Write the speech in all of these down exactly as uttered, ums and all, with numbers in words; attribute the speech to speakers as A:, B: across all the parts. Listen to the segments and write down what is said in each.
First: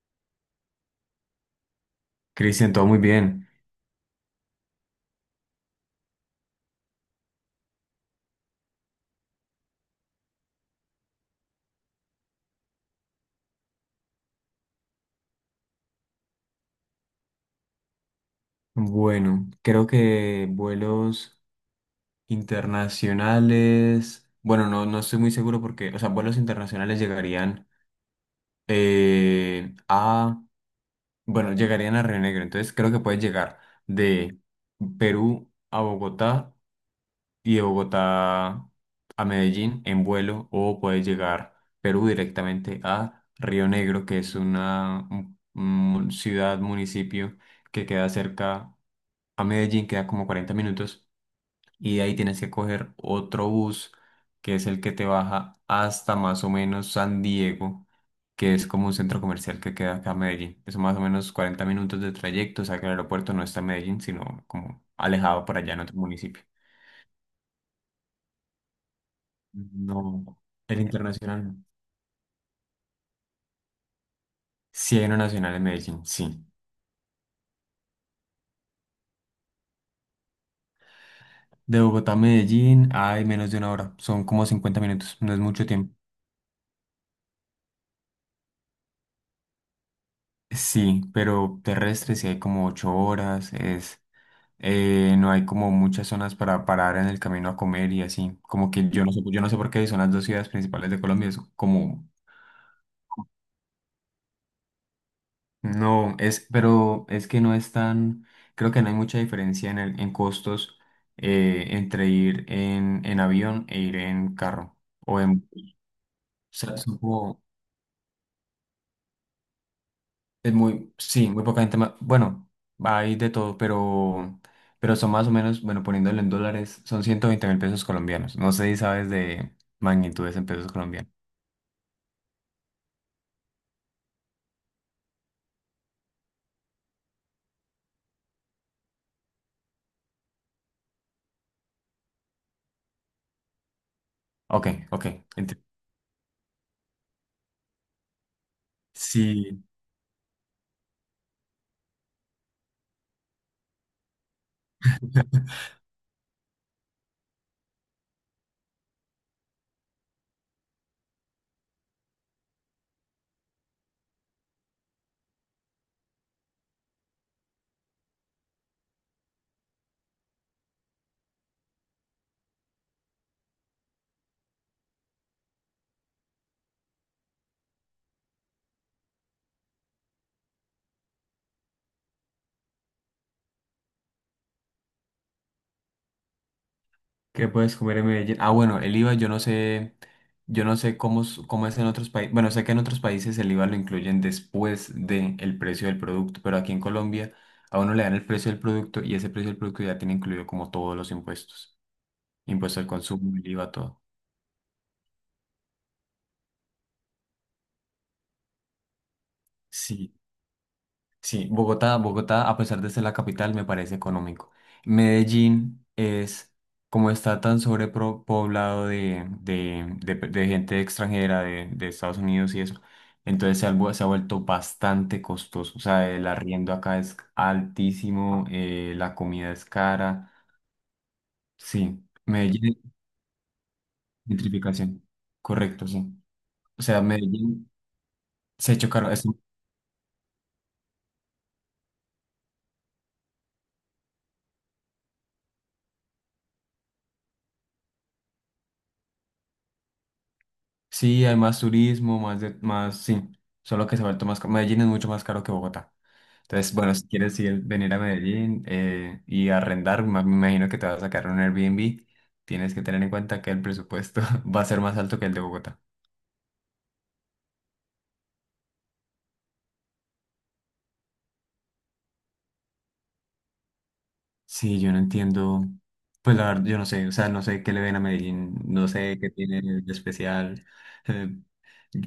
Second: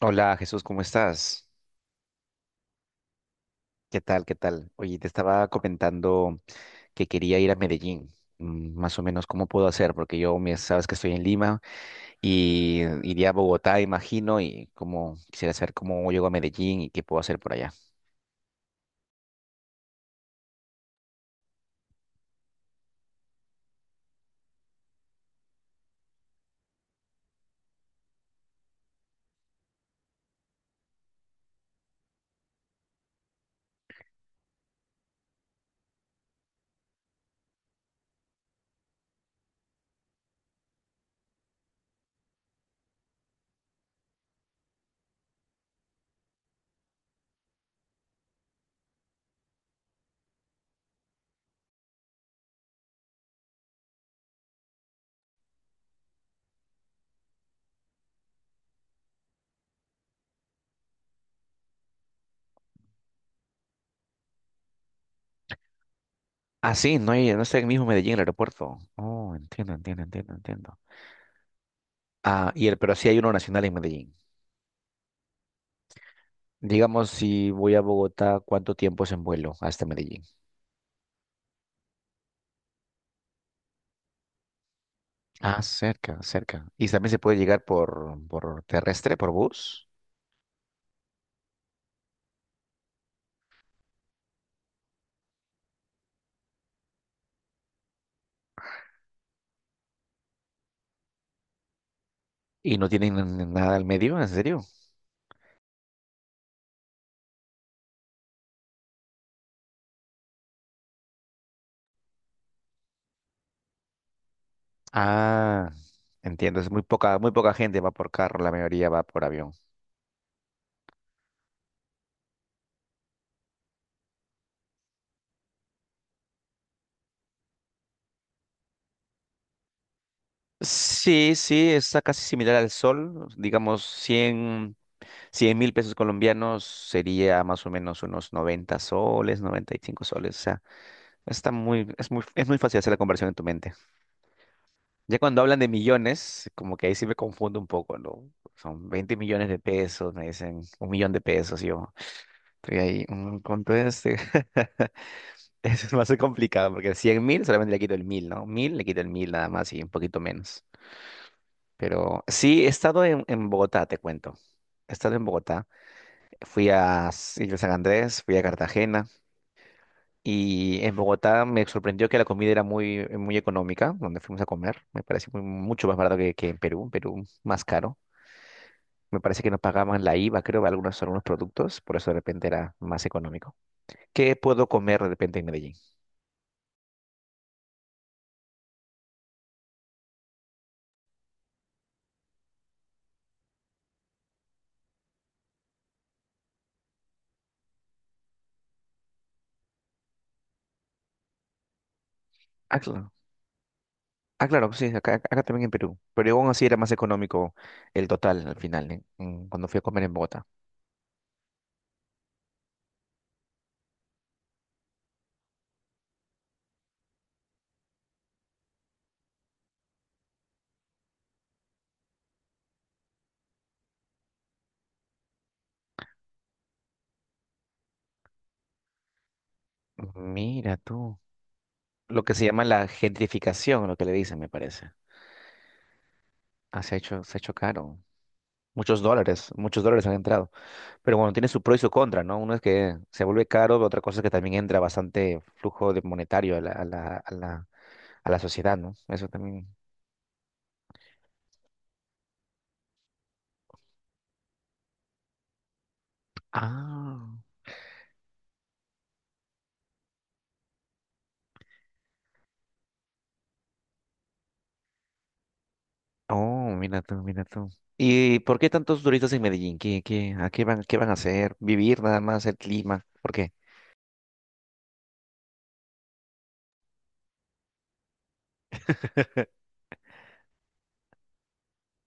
A: Hola Jesús, ¿cómo estás?
B: Cristian, todo muy bien.
A: ¿Qué tal? ¿Qué tal? Oye, te estaba comentando que quería ir a Medellín. Mm, Más o menos, ¿cómo puedo hacer? Porque yo, me- sabes que estoy en Lima y iría a Bogotá, imagino, y como quisiera saber cómo llego a Medellín y qué puedo hacer por allá.
B: Bueno, creo que vuelos internacionales, bueno, no, no estoy muy seguro porque, o sea, vuelos internacionales llegarían eh, a, bueno, llegarían a Río Negro, entonces creo que puedes llegar de Perú a Bogotá y de Bogotá a Medellín en vuelo o puedes llegar Perú directamente a Río Negro, que es una un- un ciudad, municipio que queda cerca a Medellín, queda como cuarenta minutos, y de ahí tienes que coger otro bus, que es el que te baja hasta más o menos San Diego, que es como un centro comercial que queda acá a Medellín. Eso más o menos cuarenta minutos de trayecto, o sea que el aeropuerto no está en Medellín, sino como alejado por allá en otro municipio.
A: Ah, sí, no, hay- no está en el mismo Medellín, el aeropuerto. Oh, entiendo, entiendo, entiendo,
B: No,
A: entiendo.
B: el internacional no.
A: Ah, y el, pero sí hay uno nacional en Medellín.
B: Sí, hay uno nacional en Medellín, sí.
A: Digamos, si voy a Bogotá, ¿cuánto tiempo es en vuelo hasta Medellín?
B: De Bogotá a Medellín hay menos de una hora, son como cincuenta minutos, no es
A: Ah,
B: mucho tiempo.
A: cerca, cerca. Y también se puede llegar por, por terrestre, por bus.
B: Sí, pero terrestre sí hay como ocho horas, es eh, no hay como muchas zonas para parar en el camino a comer y así. Como que yo no sé, yo no sé por qué son las dos ciudades principales de Colombia. Es como,
A: Y no tienen nada al medio, ¿en serio?
B: no, es, pero es que no es tan, creo que no hay mucha diferencia en el, en costos eh, entre ir en, en avión e ir en carro. O en, o
A: Ah, entiendo. Es
B: sea,
A: muy
B: son
A: poca, muy
B: como...
A: poca gente va por carro, la mayoría va por avión.
B: Es muy, sí, muy poca gente más. Bueno, hay de todo, pero, pero son más o menos, bueno, poniéndolo en dólares, son ciento veinte mil pesos colombianos. No sé si sabes de magnitudes en pesos colombianos.
A: Sí, sí, está casi similar al sol. Digamos, cien, cien mil pesos colombianos sería más o menos unos noventa soles, noventa y cinco soles. O sea, está muy, es muy, es muy fácil hacer la conversión en tu mente.
B: Ok, ok.
A: Ya cuando hablan
B: ent-
A: de millones, como que ahí sí me confundo un poco, ¿no? Son veinte millones de
B: Sí.
A: pesos, me dicen un millón de pesos, y yo estoy ahí, mm, ¿cuánto es? Eso es más complicado, porque cien mil solamente le quito el mil, ¿no? Mil le quito el mil nada más y un poquito menos. Pero sí, he estado en, en Bogotá, te cuento. He estado en Bogotá, fui a S- Isla San Andrés, fui a Cartagena, y en Bogotá me sorprendió que la comida era muy, muy económica, donde fuimos a comer. Me pareció muy- mucho más barato que, que en Perú, en Perú más caro. Me parece que no pagaban la IVA, creo, de algunos, algunos productos, por eso de repente era más económico. ¿Qué puedo comer de repente en Medellín?
B: ¿Qué puedes comer en Medellín? Ah, bueno, el IVA yo no sé, yo no sé cómo, es- cómo es en otros países. Bueno, sé que en otros países el IVA lo incluyen después del precio del producto, pero aquí en Colombia a uno le dan el precio del producto y ese precio del producto ya tiene incluido como todos los impuestos. Impuesto
A: Ah,
B: al
A: claro.
B: consumo, el IVA, todo.
A: Ah, claro, sí, acá, acá también en Perú. Pero aún así era más económico el total al final, ¿eh? Mm, Cuando fui a comer
B: Sí,
A: en Bogotá.
B: sí. Bogotá, Bogotá, a pesar de ser la capital, me parece económico. Medellín es, como está tan sobrepoblado de, de, de, de gente extranjera de, de Estados Unidos y eso, entonces se ha, vu- se ha vuelto bastante costoso. O sea, el arriendo acá es altísimo, eh, la comida es cara.
A: Mira tú.
B: Sí,
A: Lo que se llama
B: Medellín,
A: la gentrificación, lo que le dicen, me parece.
B: gentrificación. Correcto, sí.
A: Ah,
B: O
A: se ha
B: sea,
A: hecho, se ha hecho
B: Medellín
A: caro.
B: se ha hecho
A: Muchos
B: caro.
A: dólares, muchos dólares han entrado. Pero bueno, tiene su pro y su contra, ¿no? Uno es que se vuelve caro, otra cosa es que también entra bastante flujo de monetario a la, a la, a la a la sociedad, ¿no? Eso también.
B: Sí, hay más turismo, más de, más, sí, solo que se ha vuelto más caro. Medellín es mucho más caro que Bogotá. Entonces, bueno, si
A: Ah.
B: quieres ir, venir a Medellín eh, y arrendar, ma- me imagino que te vas a sacar un Airbnb, tienes que tener en cuenta que el presupuesto va a ser más alto que el de Bogotá.
A: Oh, mira tú, mira tú. ¿Y por qué tantos turistas en Medellín? ¿Qué, qué, a qué van, qué van a hacer? ¿Vivir nada más el clima? ¿Por qué?
B: Sí, yo no entiendo, pues la verdad, yo no sé, o sea, no sé qué le ven a Medellín, no sé qué tiene de especial. eh,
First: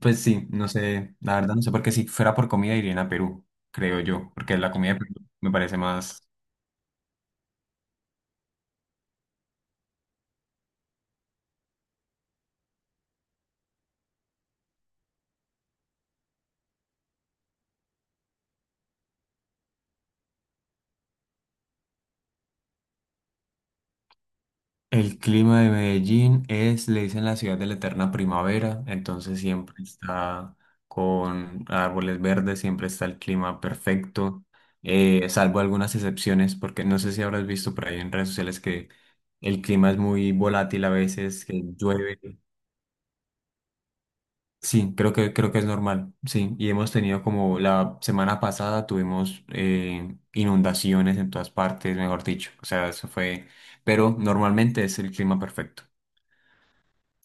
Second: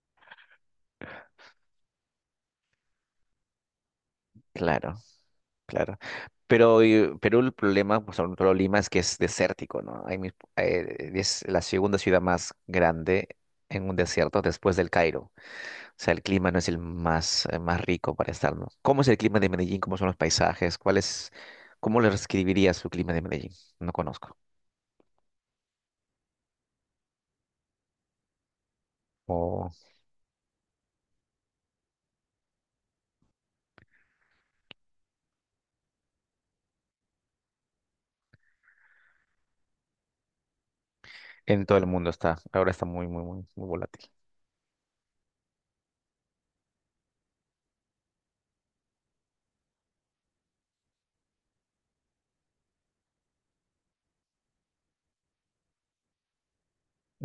B: pues sí, no sé, la verdad no sé, porque si fuera por comida irían a Perú, creo yo, porque la comida
A: Claro,
B: de Perú me parece
A: claro.
B: más.
A: Pero eh, Perú, el problema, pues sobre todo Lima, es que es desértico, ¿no? Hay mis- eh, es la segunda ciudad más grande en un desierto después del Cairo. O sea, el clima no es el más, eh, más rico para estar, ¿no? ¿Cómo es el clima de Medellín? ¿Cómo son los paisajes? ¿Cuál es, cómo le describirías su clima de Medellín? No conozco.
B: El clima de Medellín es, le dicen la ciudad de la eterna primavera, entonces
A: O
B: siempre está con árboles verdes, siempre está el clima perfecto, eh, salvo algunas excepciones, porque no sé si habrás visto por ahí en redes sociales que el clima es muy volátil a veces, que
A: en todo el mundo
B: llueve.
A: está. Ahora está muy, muy, muy, muy volátil.
B: Sí, creo que, creo que es normal, sí. Y hemos tenido como la semana pasada tuvimos eh, inundaciones en todas partes, mejor dicho. O sea, eso fue, pero normalmente es el clima perfecto.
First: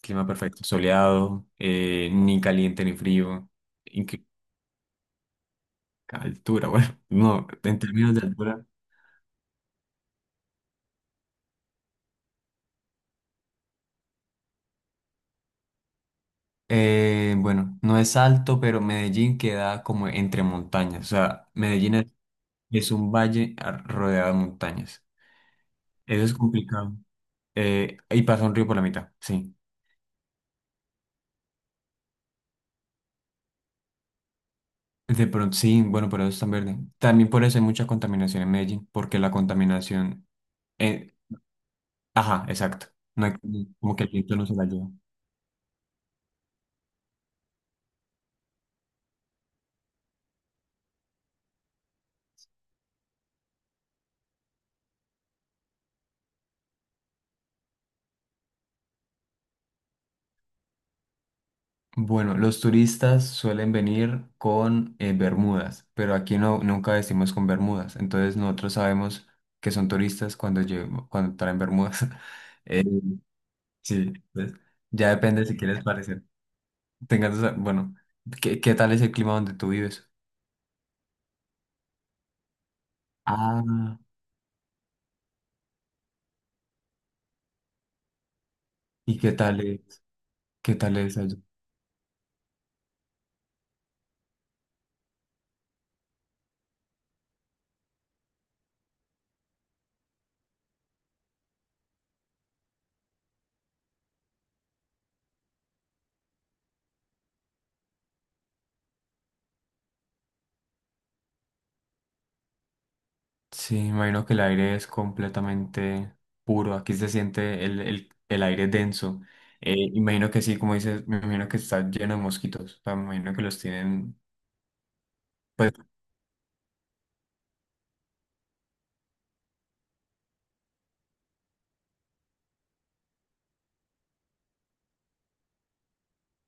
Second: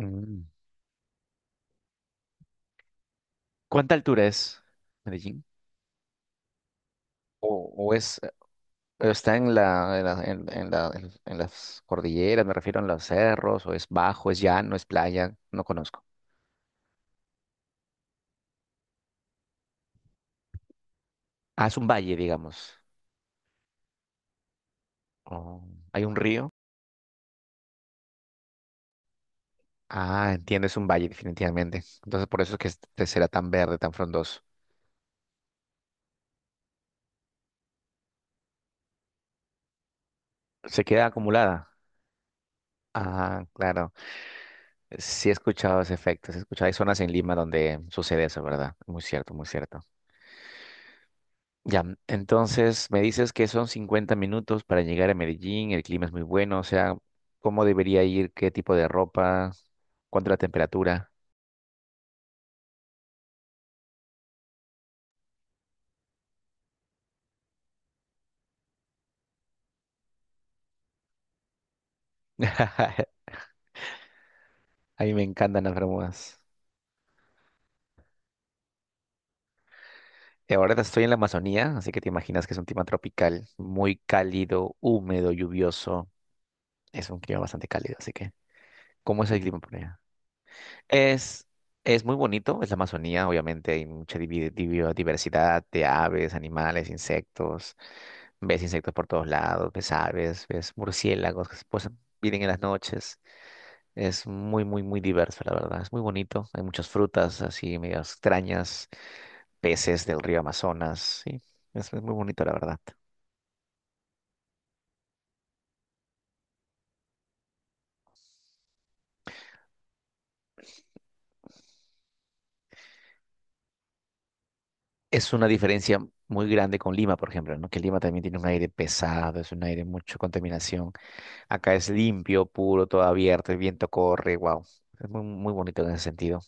B: Clima perfecto, soleado, eh, ni caliente ni frío.
A: ¿Cuánta
B: ¿En qué
A: altura es Medellín?
B: altura? Bueno, no,
A: ¿O,
B: en
A: o
B: términos
A: es,
B: de altura.
A: o está en la, en la- en- en la- en- en las cordilleras, me refiero a los cerros, o es bajo, es llano, es playa? No conozco.
B: Eh, bueno, no es alto, pero Medellín queda como entre montañas. O sea,
A: Ah, es un
B: Medellín es,
A: valle, digamos.
B: es un valle a- rodeado de montañas.
A: Oh, ¿hay un
B: Eso es
A: río?
B: complicado. Eh, y pasa un río por la mitad, sí.
A: Ah, entiendo, es un valle definitivamente. Entonces por eso es que este será tan verde, tan frondoso.
B: De pronto, sí, bueno, pero eso es tan verde. También por eso hay mucha contaminación en Medellín, porque la contaminación...
A: ¿Se queda
B: eh,
A: acumulada?
B: ajá, exacto. No
A: Ah,
B: hay-
A: claro.
B: Como que el viento no se la lleva.
A: Sí he escuchado ese efecto, sí he escuchado. Hay zonas en Lima donde sucede eso, ¿verdad? Muy cierto, muy cierto. Ya, mm, entonces me dices que son cincuenta minutos para llegar a Medellín, el clima es muy bueno, o sea, ¿cómo debería ir? ¿Qué tipo de ropa? ¿Cuánto la temperatura?
B: Bueno, los turistas suelen venir con eh, bermudas, pero aquí no, nunca vestimos con bermudas, entonces nosotros sabemos que son turistas cuando, llevo- cuando traen bermudas. Eh, sí, pues,
A: A
B: ya
A: mí me
B: depende si
A: encantan las
B: quieres parecer.
A: Bermudas.
B: Tengas, esa- bueno, ¿qué, qué tal es el clima donde tú vives?
A: Y ahora estoy en la Amazonía, así que te imaginas que es un clima tropical,
B: Ah,
A: muy cálido, húmedo, lluvioso. Es un clima bastante cálido, así que,
B: ¿y
A: ¿cómo es
B: qué
A: el clima
B: tal
A: por allá?
B: es? ¿Qué tal es allá?
A: Es, es muy bonito, es la Amazonía, obviamente hay mucha divi- divi- diversidad de aves, animales, insectos. Ves insectos por todos lados, ves aves, ves murciélagos que se posan- vienen en las noches. Es muy, muy, muy diverso, la verdad. Es muy bonito. Hay muchas frutas así medio extrañas, peces del río Amazonas. Sí, es, es muy bonito, la verdad.
B: Sí, me imagino que el aire es completamente puro. Aquí se siente el, el, el aire denso. Eh, imagino que sí, como dices, me imagino que está lleno de mosquitos. O sea, me imagino que los tienen.
A: Es una
B: Pues
A: diferencia muy grande con Lima, por ejemplo, ¿no? Que Lima también tiene un aire pesado, es un aire mucho contaminación. Acá es limpio, puro, todo abierto, el viento corre, wow. Es muy, muy bonito en ese sentido.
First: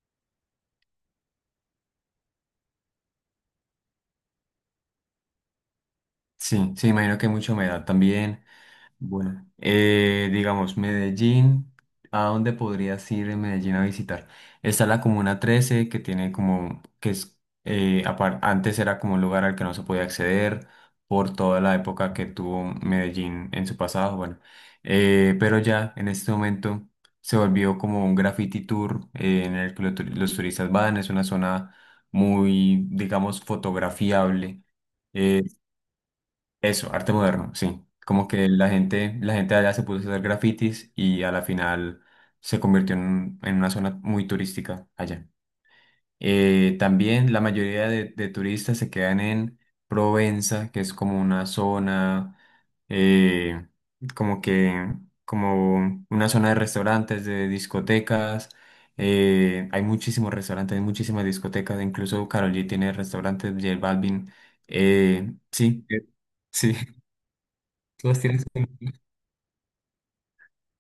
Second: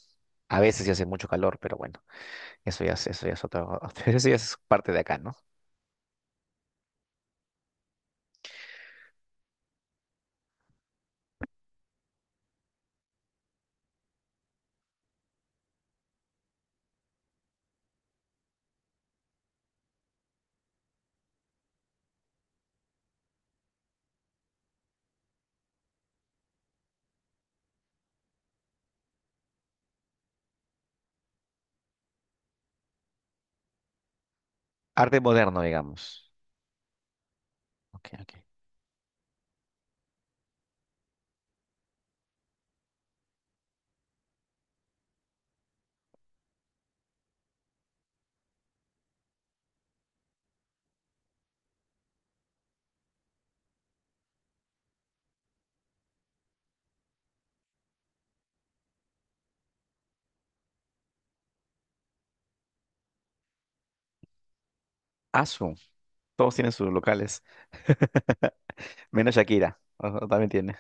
A: A veces ya hace mucho calor, pero bueno, eso ya es, eso ya es otro, eso ya es parte de acá, ¿no?
B: sí, sí, imagino que hay mucha humedad también. Bueno, eh, digamos, Medellín, ¿a dónde podrías ir en Medellín a visitar? Está la Comuna trece, que tiene como, que es, eh, apar- antes era como un lugar al que no se podía acceder por toda la época que tuvo Medellín en su pasado, bueno. Eh, pero ya en este momento se volvió como un graffiti tour eh, en el que lo tu- los turistas van, es una zona muy, digamos, fotografiable.
A: Arte
B: eh,
A: moderno, digamos.
B: Eso, arte moderno, sí.
A: Ok,
B: Como
A: ok.
B: que la gente, la gente allá se puso a hacer grafitis y a la final se convirtió en, un- en una zona muy turística allá. Eh, también la mayoría de, de turistas se quedan en Provenza, que es como una zona, eh, como que, como una zona de restaurantes, de discotecas. Eh, hay muchísimos restaurantes, hay muchísimas discotecas, incluso Karol G tiene restaurantes, J Balvin. eh,
A: Asu,
B: sí, eh,
A: todos tienen
B: sí.
A: sus locales,
B: Todas tienen su nombre.
A: menos Shakira, o- también tiene.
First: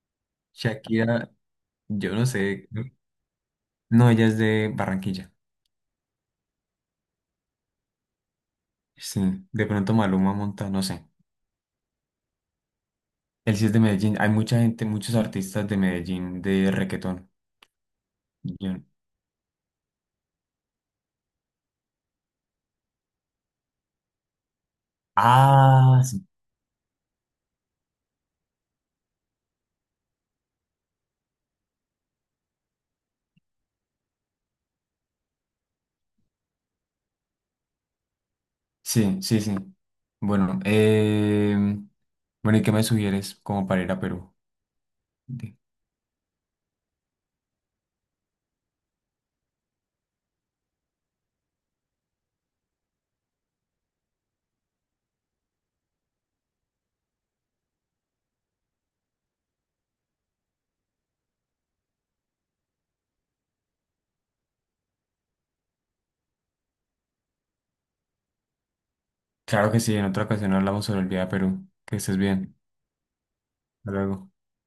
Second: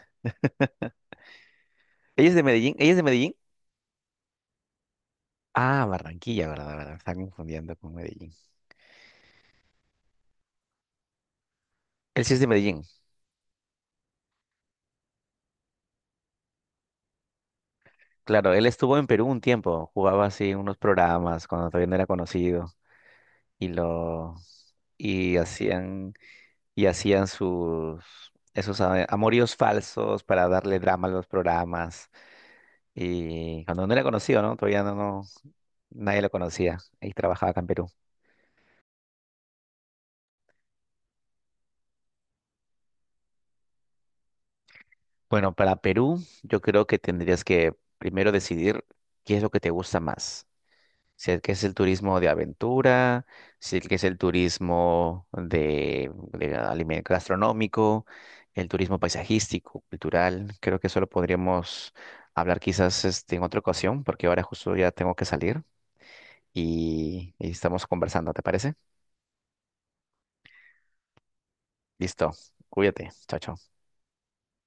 B: Shakira, yo no
A: ¿Ella es de
B: sé.
A: Medellín? ¿Ella es de Medellín?
B: No, ella es de Barranquilla.
A: Ah, Barranquilla, verdad, verdad, me está confundiendo con Medellín.
B: Sí, de pronto Maluma monta, no sé.
A: Él sí es de Medellín,
B: Él sí es de Medellín. Hay mucha gente, muchos artistas de Medellín de reggaetón.
A: claro, él
B: Yo-
A: estuvo en Perú un tiempo, jugaba así en unos programas cuando todavía no era conocido y lo y
B: Ah,
A: hacían
B: sí,
A: y hacían sus esos a- amoríos falsos para darle drama a los programas y cuando no era conocido, ¿no? Todavía no, no nadie lo conocía y trabajaba acá en Perú.
B: sí, sí. sí. Bueno, eh, bueno, ¿y qué me sugieres como para ir a Perú?
A: Bueno,
B: De-
A: para Perú, yo creo que tendrías que primero decidir qué es lo que te gusta más. Si es que es el turismo de aventura, si es que es el turismo de, de alime- gastronómico, el turismo paisajístico, cultural. Creo que eso lo podríamos hablar quizás este, en otra ocasión, porque ahora justo ya tengo que salir y, y estamos conversando, ¿te parece?
B: Claro que sí, en otra ocasión hablamos sobre el viaje a Perú. Que estés
A: Listo,
B: bien.
A: cuídate, chao, chao.
B: Hasta luego.